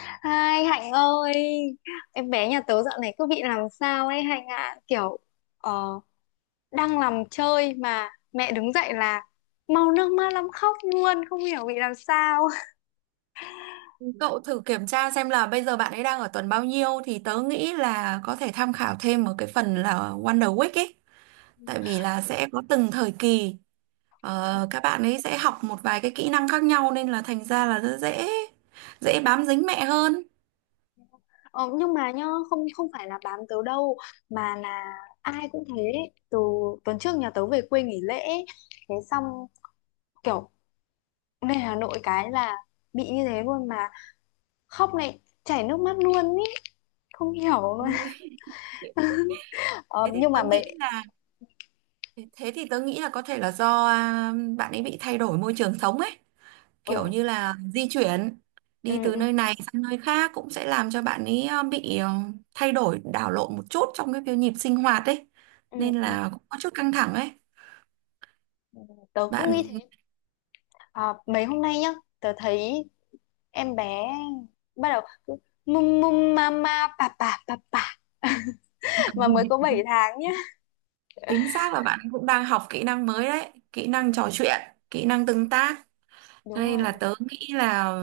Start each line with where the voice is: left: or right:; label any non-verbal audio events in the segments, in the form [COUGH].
left: Hai Hạnh ơi, em bé nhà tớ dạo này cứ bị làm sao ấy Hạnh ạ, kiểu ờ, đang làm chơi mà mẹ đứng dậy là mau nước mắt lắm, khóc luôn, không hiểu bị làm sao.
right: Cậu thử kiểm tra xem là bây giờ bạn ấy đang ở tuần bao nhiêu thì tớ nghĩ là có thể tham khảo thêm ở cái phần là Wonder Week ấy. Tại vì là sẽ có từng thời kỳ các bạn ấy sẽ học một vài cái kỹ năng khác nhau nên là thành ra là rất dễ dễ bám dính mẹ hơn.
left: Ờ, nhưng mà nhá, không, không phải là bám tớ đâu, mà là ai cũng thế. Từ tuần trước nhà tớ về quê nghỉ lễ ấy, thế xong kiểu lên Hà Nội cái là bị như thế luôn, mà khóc này, chảy nước mắt luôn ý, không hiểu luôn.
right: Ôi.
left: Ờ,
right: Thế thì
left: nhưng mà
right: tớ nghĩ
left: mẹ.
right: là thế thì tớ nghĩ là có thể là do bạn ấy bị thay đổi môi trường sống ấy.
left: Ừ,
right: Kiểu như là di chuyển
left: ừ,
right: đi từ
left: ừ.
right: nơi này sang nơi khác cũng sẽ làm cho bạn ấy bị thay đổi đảo lộn một chút trong cái việc nhịp sinh hoạt ấy
left: Ừ,
right: nên
left: ừ,
right: là cũng có chút căng thẳng ấy.
left: ừ, tớ cũng nghĩ
right: bạn
left: thế. À, mấy hôm nay nhá, tớ thấy em bé bắt đầu cứ mum mum mama bà [LAUGHS] mà mới có 7
right: [LAUGHS]
left: tháng nhá.
right: Chính xác là bạn cũng đang học kỹ năng mới đấy, kỹ năng trò chuyện, kỹ năng tương tác.
left: Đúng
right: Hay
left: rồi,
right: là
left: đúng rồi.
right: tớ nghĩ là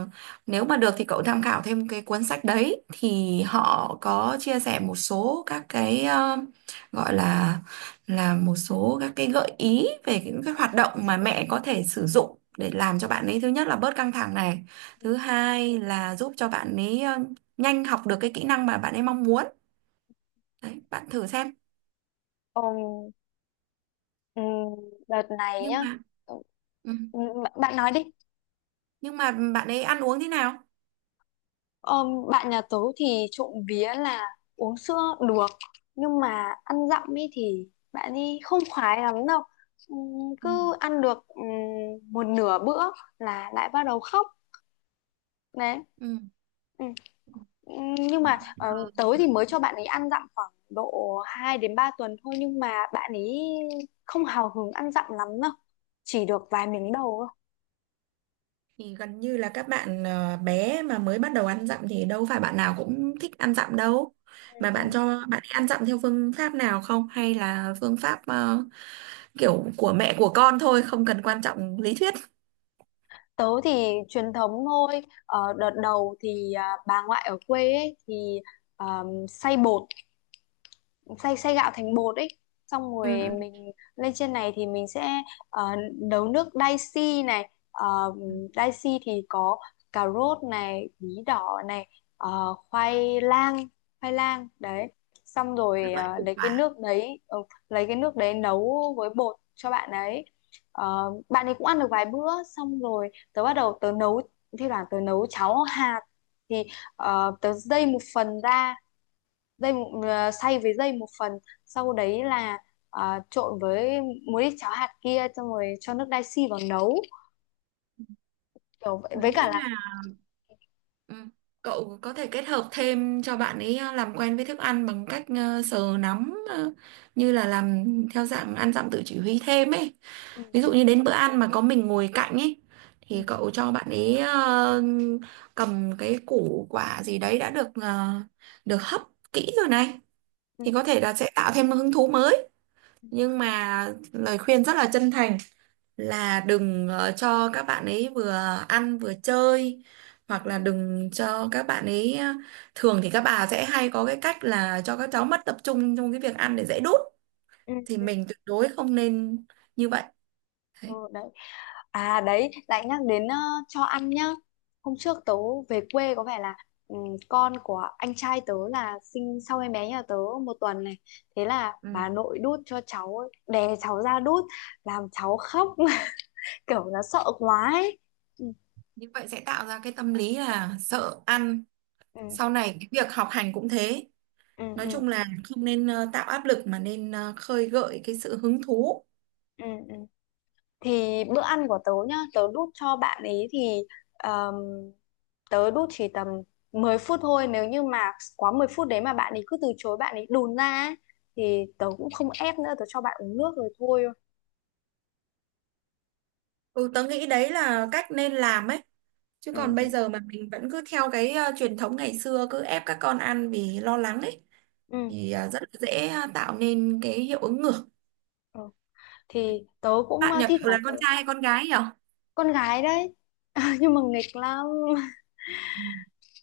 right: nếu mà được thì cậu tham khảo thêm cái cuốn sách đấy thì họ có chia sẻ một số các cái gọi là một số các cái gợi ý về những cái hoạt động mà mẹ có thể sử dụng để làm cho bạn ấy thứ nhất là bớt căng thẳng này,
left: Ừ, ừ.
right: thứ hai là giúp cho bạn ấy nhanh học được cái kỹ năng mà bạn ấy mong muốn. Đấy, bạn thử xem.
left: Ờm, ừm, đợt này
right: Nhưng
left: nhá.
right: mà ừ,
left: Ừ, bạn bạn nói đi.
right: nhưng mà bạn ấy ăn uống thế nào?
left: Bạn nhà tớ thì trộm vía là uống sữa được, nhưng mà ăn dặm ấy thì bạn ấy không khoái lắm đâu.
right: Ừ.
left: Cứ ăn được một nửa bữa là lại bắt đầu khóc. Đấy. Ừ. Ừ, nhưng mà tớ
right: Ừ.
left: thì mới cho bạn ấy ăn dặm khoảng độ 2 đến 3 tuần thôi, nhưng mà bạn ấy không hào hứng ăn dặm lắm đâu. Chỉ được vài miếng đầu thôi.
right: Thì gần như là các bạn bé mà mới bắt đầu ăn dặm thì đâu phải bạn nào cũng thích ăn dặm đâu.
left: Ừ,
right: Mà
left: ừ.
right: bạn cho bạn ấy ăn dặm theo phương pháp nào không? Hay là phương pháp kiểu của mẹ của con thôi, không cần quan trọng lý thuyết.
left: Tớ thì truyền thống thôi. Ờ, đợt đầu thì bà ngoại ở quê ấy, thì xay bột, xay xay gạo thành bột ấy, xong
right: Ừ,
left: rồi
right: ừ,
left: mình lên trên này thì mình sẽ ờ, nấu nước dashi này. uh,
right: ừ.
left: dashi thì có cà rốt này, bí đỏ này, khoai lang, khoai lang đấy. Xong rồi
right: Các loại củ quả.
left: lấy cái nước đấy nấu với bột cho bạn ấy. Ờ, bạn ấy cũng ăn được vài bữa, xong rồi tớ bắt đầu tớ nấu thi thoảng tớ nấu cháo hạt, thì tớ dây một phần ra, dây xay với dây một phần, sau đấy là trộn với muối cháo hạt kia, xong rồi cho nước dashi vào nấu, kiểu vậy,
right: Tớ
left: với cả
right: nghĩ.
left: là
right: Ừ. Cậu có thể kết hợp thêm cho bạn ấy làm quen với thức ăn bằng cách sờ nắm như là làm theo dạng ăn dặm tự chỉ huy thêm ấy.
left: ừ,
right: Ví dụ như đến bữa ăn mà có mình ngồi cạnh ấy
left: ừ,
right: thì cậu cho bạn ấy cầm cái củ quả gì đấy đã được hấp kỹ rồi này
left: ừ,
right: thì có
left: ừ,
right: thể là sẽ tạo thêm hứng thú mới. Nhưng mà lời khuyên rất là chân thành là đừng cho các bạn ấy vừa ăn vừa chơi hoặc là đừng cho các bạn ấy thường thì các bà sẽ hay có cái cách là cho các cháu mất tập trung trong cái việc ăn để dễ đút
left: ừ,
right: thì
left: ừ,
right: mình tuyệt đối không nên như vậy.
left: ừ,
right: Đấy.
left: đấy. À, đấy, lại nhắc đến cho ăn nhá. Hôm trước tớ về quê có vẻ là ừ, con của anh trai tớ là sinh sau em bé nhà tớ một tuần này, thế là
right: Ừ.
left: bà nội đút cho cháu ấy, đè cháu ra đút làm cháu khóc [LAUGHS] kiểu nó sợ quá ấy. Ừ,
right: Như vậy sẽ tạo ra cái tâm lý là sợ ăn,
left: ừ,
right: sau này cái việc học hành cũng thế,
left: ừ,
right: nói
left: ừ.
right: chung là không nên tạo áp lực mà nên khơi gợi cái sự hứng thú.
left: Ừ, ừ. Thì bữa ăn của tớ nhá, tớ đút cho bạn ấy thì um, tớ đút chỉ tầm 10 phút thôi, nếu như mà quá 10 phút đấy mà bạn ấy cứ từ chối, bạn ấy đùn ra ấy, thì tớ cũng không ép nữa, tớ cho bạn uống nước rồi thôi.
right: Ừ, tớ nghĩ đấy là cách nên làm ấy. Chứ
left: Ừ,
right: còn bây
left: ừ,
right: giờ mà mình vẫn cứ theo cái truyền thống ngày xưa cứ ép các con ăn vì lo lắng ấy
left: ừ.
right: thì rất là dễ tạo nên cái hiệu ứng ngược.
left: Ừ. Thì tớ cũng
right: Bạn nhà
left: thi
right: cậu là
left: thoảng tớ.
right: con trai hay con gái nhỉ?
left: Con gái đấy, [LAUGHS] nhưng mà nghịch lắm, [LAUGHS]
right: Ừ.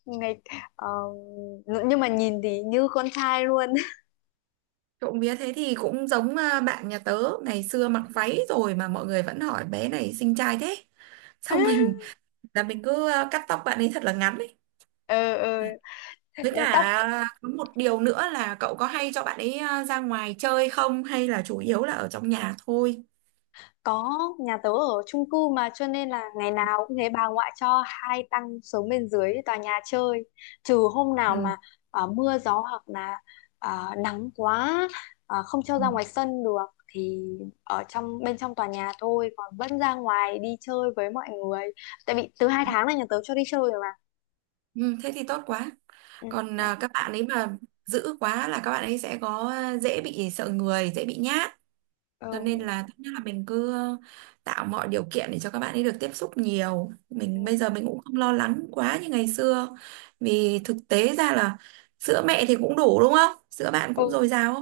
left: nghịch ờ, nhưng mà nhìn thì như con trai luôn.
right: Trộm vía thế thì cũng giống bạn nhà tớ ngày xưa mặc váy rồi mà mọi người vẫn hỏi bé này xinh trai thế. Xong
left: [LAUGHS]
right: mình cứ cắt tóc bạn ấy thật là ngắn ấy.
left: Ừ,
right: Với
left: ừ. Tóc.
right: cả có một điều nữa là cậu có hay cho bạn ấy ra ngoài chơi không hay là chủ yếu là ở trong nhà thôi?
left: Có, nhà tớ ở chung cư mà, cho nên là ngày nào cũng thế, bà ngoại cho hai tăng xuống bên dưới tòa nhà chơi, trừ hôm nào
right: Ừ.
left: mà mưa gió, hoặc là nắng quá, không cho
right: Ừ,
left: ra ngoài sân được, thì ở trong, bên trong tòa nhà thôi, còn vẫn ra ngoài đi chơi với mọi người, tại vì từ 2 tháng là nhà tớ cho đi chơi rồi mà.
right: ừ, thế thì tốt quá.
left: Ừ,
right: Còn
left: đấy.
right: các bạn ấy mà giữ quá là các bạn ấy sẽ có dễ bị sợ người, dễ bị nhát. Cho nên
left: Ừ,
right: là tốt nhất là mình cứ tạo mọi điều kiện để cho các bạn ấy được tiếp xúc nhiều.
left: ừ.
right: Mình bây giờ mình cũng không lo lắng quá như ngày xưa. Vì thực tế ra là sữa mẹ thì cũng đủ đúng không? Sữa bạn cũng
left: Ừ.
right: dồi dào không?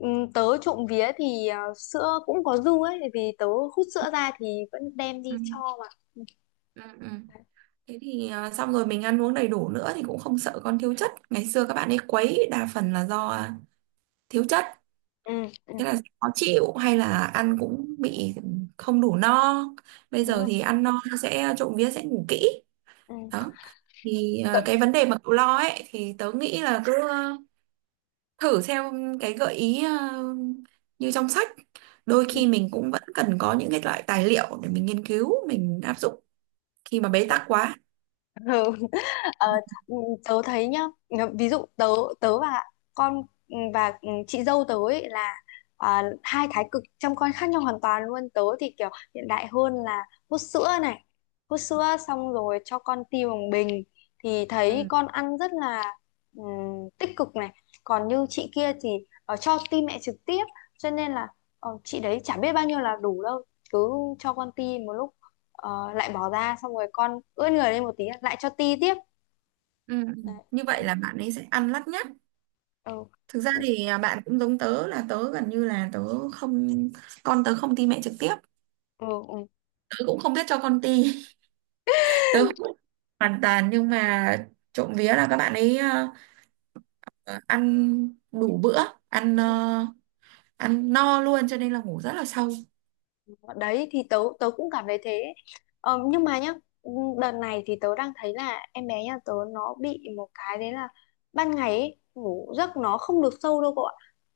left: Ừ, tớ trộm vía thì sữa cũng có dư ấy, vì tớ hút sữa ra thì vẫn đem
right: Ừ.
left: đi cho mà.
right: Ừ. Ừ. Thế thì xong rồi mình ăn uống đầy đủ nữa thì cũng không sợ con thiếu chất. Ngày xưa các bạn ấy quấy đa phần là do thiếu chất,
left: Ừ, ừ.
right: thế là khó chịu hay là ăn cũng bị không đủ no. Bây
left: Đúng
right: giờ
left: rồi.
right: thì ăn no sẽ trộm vía sẽ ngủ kỹ.
left: Ừ.
right: Đó. Thì
left: Tự,
right: cái vấn đề mà cậu lo ấy thì tớ nghĩ là cứ thử theo cái gợi ý như trong sách. Đôi
left: ừ.
right: khi mình cũng vẫn cần có những cái loại tài liệu để mình nghiên cứu, mình áp dụng khi mà bế
left: Ừ.
right: tắc quá.
left: Ừ. [LAUGHS] Ờ, ừ, tớ thấy nhá, ví dụ tớ tớ và con và chị dâu tớ ấy là hai thái cực chăm con khác nhau hoàn toàn luôn. Tớ thì kiểu hiện đại hơn là hút sữa này, hút sữa xong rồi cho con ti bằng bình, thì thấy
right: Ừ.
left: con ăn rất là tích cực này. Còn như chị kia thì cho ti mẹ trực tiếp, cho nên là chị đấy chả biết bao nhiêu là đủ đâu, cứ cho con ti một lúc, lại bỏ ra, xong rồi con ướt người lên một tí lại cho ti tiếp.
right: Ừ. Ừ.
left: Đấy.
right: Như vậy
left: Ừ.
right: là bạn ấy sẽ ăn lắt nhắt.
left: Ừ.
right: Thực ra thì bạn cũng giống tớ là tớ gần như là tớ không con tớ không ti mẹ trực tiếp.
left: Ừ. Ừ.
right: Tớ cũng không biết cho con ti. [LAUGHS] Tớ không biết hoàn toàn nhưng mà trộm vía là các bạn ấy ăn đủ bữa, ăn
left: Ừ.
right: ờ, ăn no luôn cho nên là ngủ rất là sâu.
left: Đấy thì tớ tớ cũng cảm thấy thế. Ờ, nhưng mà nhá, đợt này thì tớ đang thấy là em bé nhà tớ nó bị một cái đấy là ban ngày ấy, ngủ giấc nó không được sâu đâu cậu ạ.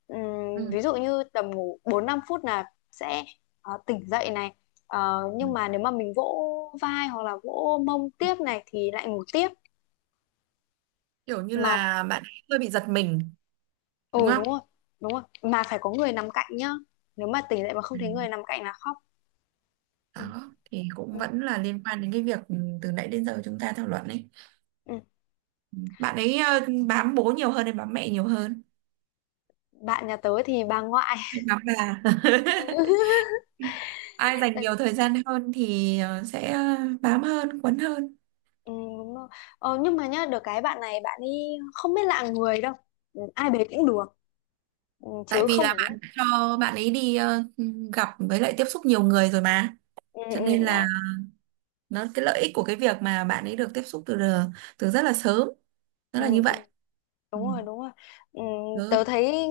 right: Ừ.
left: Ví dụ như tầm ngủ 4 5 phút là sẽ tỉnh dậy này. Ờ,
right: Ừ.
left: nhưng mà nếu mà mình vỗ vai hoặc là vỗ mông tiếp này thì lại ngủ tiếp
right: Kiểu như
left: mà.
right: là bạn ấy hơi bị giật mình
left: Ừ,
right: đúng
left: đúng
right: không?
left: rồi, đúng rồi. Mà phải có người nằm cạnh nhá. Nếu mà tỉnh dậy mà không
right: Ừ.
left: thấy người nằm cạnh là khóc. Ừ,
right: Đó thì cũng
left: ừ,
right: vẫn là liên quan đến cái việc từ nãy đến giờ chúng ta thảo luận ấy.
left: ừ.
right: Bạn ấy bám bố nhiều hơn hay bám mẹ nhiều hơn?
left: Bạn nhà tớ thì bà ngoại.
right: Đó là
left: [LAUGHS]
right: [LAUGHS]
left: Ừ,
right: ai dành
left: tại-
right: nhiều thời gian hơn thì sẽ bám hơn, quấn hơn.
left: ừ, đúng rồi. Ờ, nhưng mà nhá, được cái bạn này bạn ấy không biết lạ người đâu. Ừ, ai bế cũng được. Ừ,
right: Tại
left: chứ
right: vì
left: không
right: là
left: phải
right: bạn
left: nhất.
right: đã cho bạn ấy đi gặp với lại tiếp xúc nhiều người rồi mà.
left: Ừ,
right: Cho
left: ừ,
right: nên là
left: đấy.
right: nó cái lợi ích của cái việc mà bạn ấy được tiếp xúc từ từ rất là sớm, nó
left: Ừ,
right: là như
left: ừ.
right: vậy.
left: Đúng
right: Ừ.
left: rồi, đúng rồi. Ừm,
right: Được.
left: tớ thấy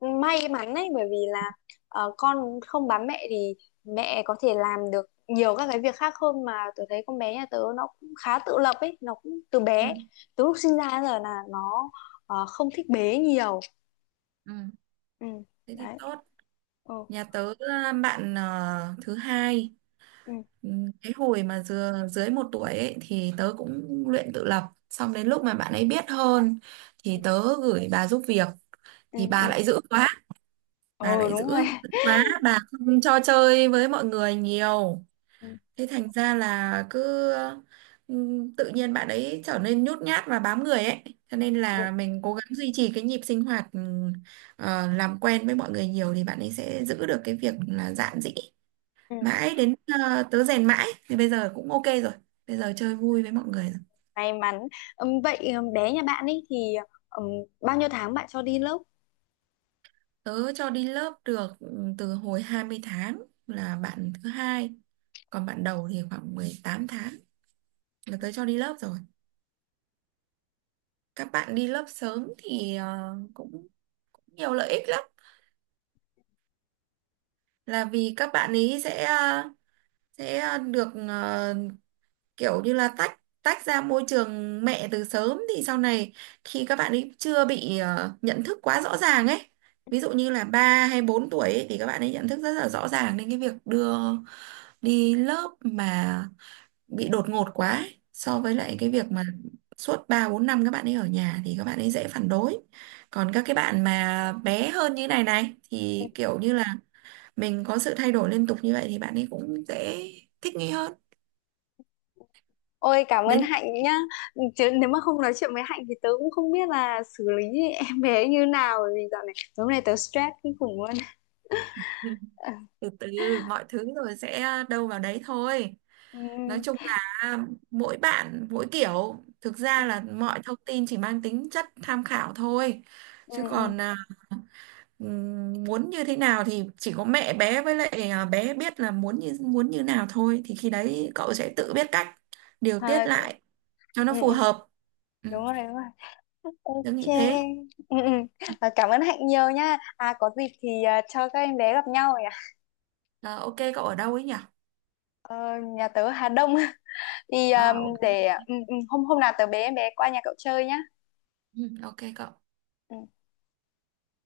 left: may mắn ấy, bởi vì là con không bám mẹ thì mẹ có thể làm được nhiều các cái việc khác hơn. Mà tớ thấy con bé nhà tớ nó cũng khá tự lập ấy, nó cũng từ bé,
right: Ừ.
left: từ lúc sinh ra đến giờ là nó không thích bế nhiều.
right: Ừ.
left: Ừ,
right: Thế thì
left: đấy.
right: tốt.
left: Ừ,
right: Nhà tớ bạn thứ hai.
left: ừ,
right: Ừ, cái hồi mà dưới 1 tuổi ấy, thì tớ cũng luyện tự lập xong đến lúc mà bạn ấy biết hơn
left: ừ,
right: thì tớ gửi bà giúp việc
left: ừ,
right: thì
left: ừ.
right: bà lại dữ quá bà
left: Ừ,
right: lại
left: đúng rồi.
right: dữ quá bà không cho chơi với mọi người nhiều,
left: Ừ,
right: thế thành ra là cứ ừ, tự nhiên bạn ấy trở nên nhút nhát và bám người ấy, cho nên là
left: đúng.
right: mình cố gắng duy trì cái nhịp sinh hoạt, làm quen với mọi người nhiều thì bạn ấy sẽ giữ được cái việc là dạn dĩ
left: Ừ.
right: mãi đến tớ rèn mãi thì bây giờ cũng ok rồi, bây giờ chơi vui với mọi người rồi.
left: May mắn. Vậy bé nhà bạn ấy thì ừm, bao nhiêu tháng bạn cho đi lớp?
right: Tớ cho đi lớp được từ hồi 20 tháng là bạn thứ hai, còn bạn đầu thì khoảng 18 tháng là tớ cho đi lớp rồi. Các bạn đi lớp sớm thì cũng nhiều lợi ích lắm, là vì các bạn ấy sẽ được kiểu như là tách tách ra môi trường mẹ từ sớm thì sau này khi các bạn ấy chưa bị nhận thức quá rõ ràng ấy, ví dụ như là 3 hay 4 tuổi ấy, thì các bạn ấy nhận thức rất là rõ ràng nên cái việc đưa đi lớp mà bị đột ngột quá ấy, so với lại cái việc mà suốt 3 4 năm các bạn ấy ở nhà thì các bạn ấy dễ phản đối. Còn các cái
left: Ừ.
right: bạn mà bé hơn như này này thì kiểu như là mình có sự thay đổi liên tục như vậy thì bạn ấy cũng dễ thích nghi hơn.
left: Ôi, cảm ơn
right: Đến
left: Hạnh nhá. Chứ nếu mà không nói chuyện với Hạnh thì tớ cũng không biết là xử lý [LAUGHS] em bé như nào. Bởi vì dạo này, tối hôm nay tớ stress kinh khủng luôn. Ờ,
right: Từ từ mọi thứ rồi sẽ đâu vào đấy thôi,
left: ừ,
right: nói chung là mỗi bạn mỗi kiểu, thực
left: ừ,
right: ra là mọi thông tin chỉ mang tính chất tham khảo thôi,
left: ừ,
right: chứ
left: ừ.
right: còn muốn như thế nào thì chỉ có mẹ bé với lại bé biết là muốn như nào thôi thì khi đấy cậu sẽ tự biết cách điều
left: À,
right: tiết
left: đúng,
right: lại cho nó
left: ừ,
right: phù
left: ừ.
right: hợp. Ừ,
left: Đúng rồi, đúng rồi. Ok,
right: tớ nghĩ thế.
left: ừ, ừ. À, cảm ơn Hạnh nhiều nhá. À, có dịp thì cho các em bé gặp nhau nhỉ.
right: Ờ, ok cậu ở đâu ấy nhỉ?
left: Ờ, nhà tớ Hà Đông. [LAUGHS] Thì
right: À, ok.
left: để hôm hôm nào tớ bế em bé qua nhà cậu chơi nhá.
right: Ừ, ok cậu.
left: Ừ.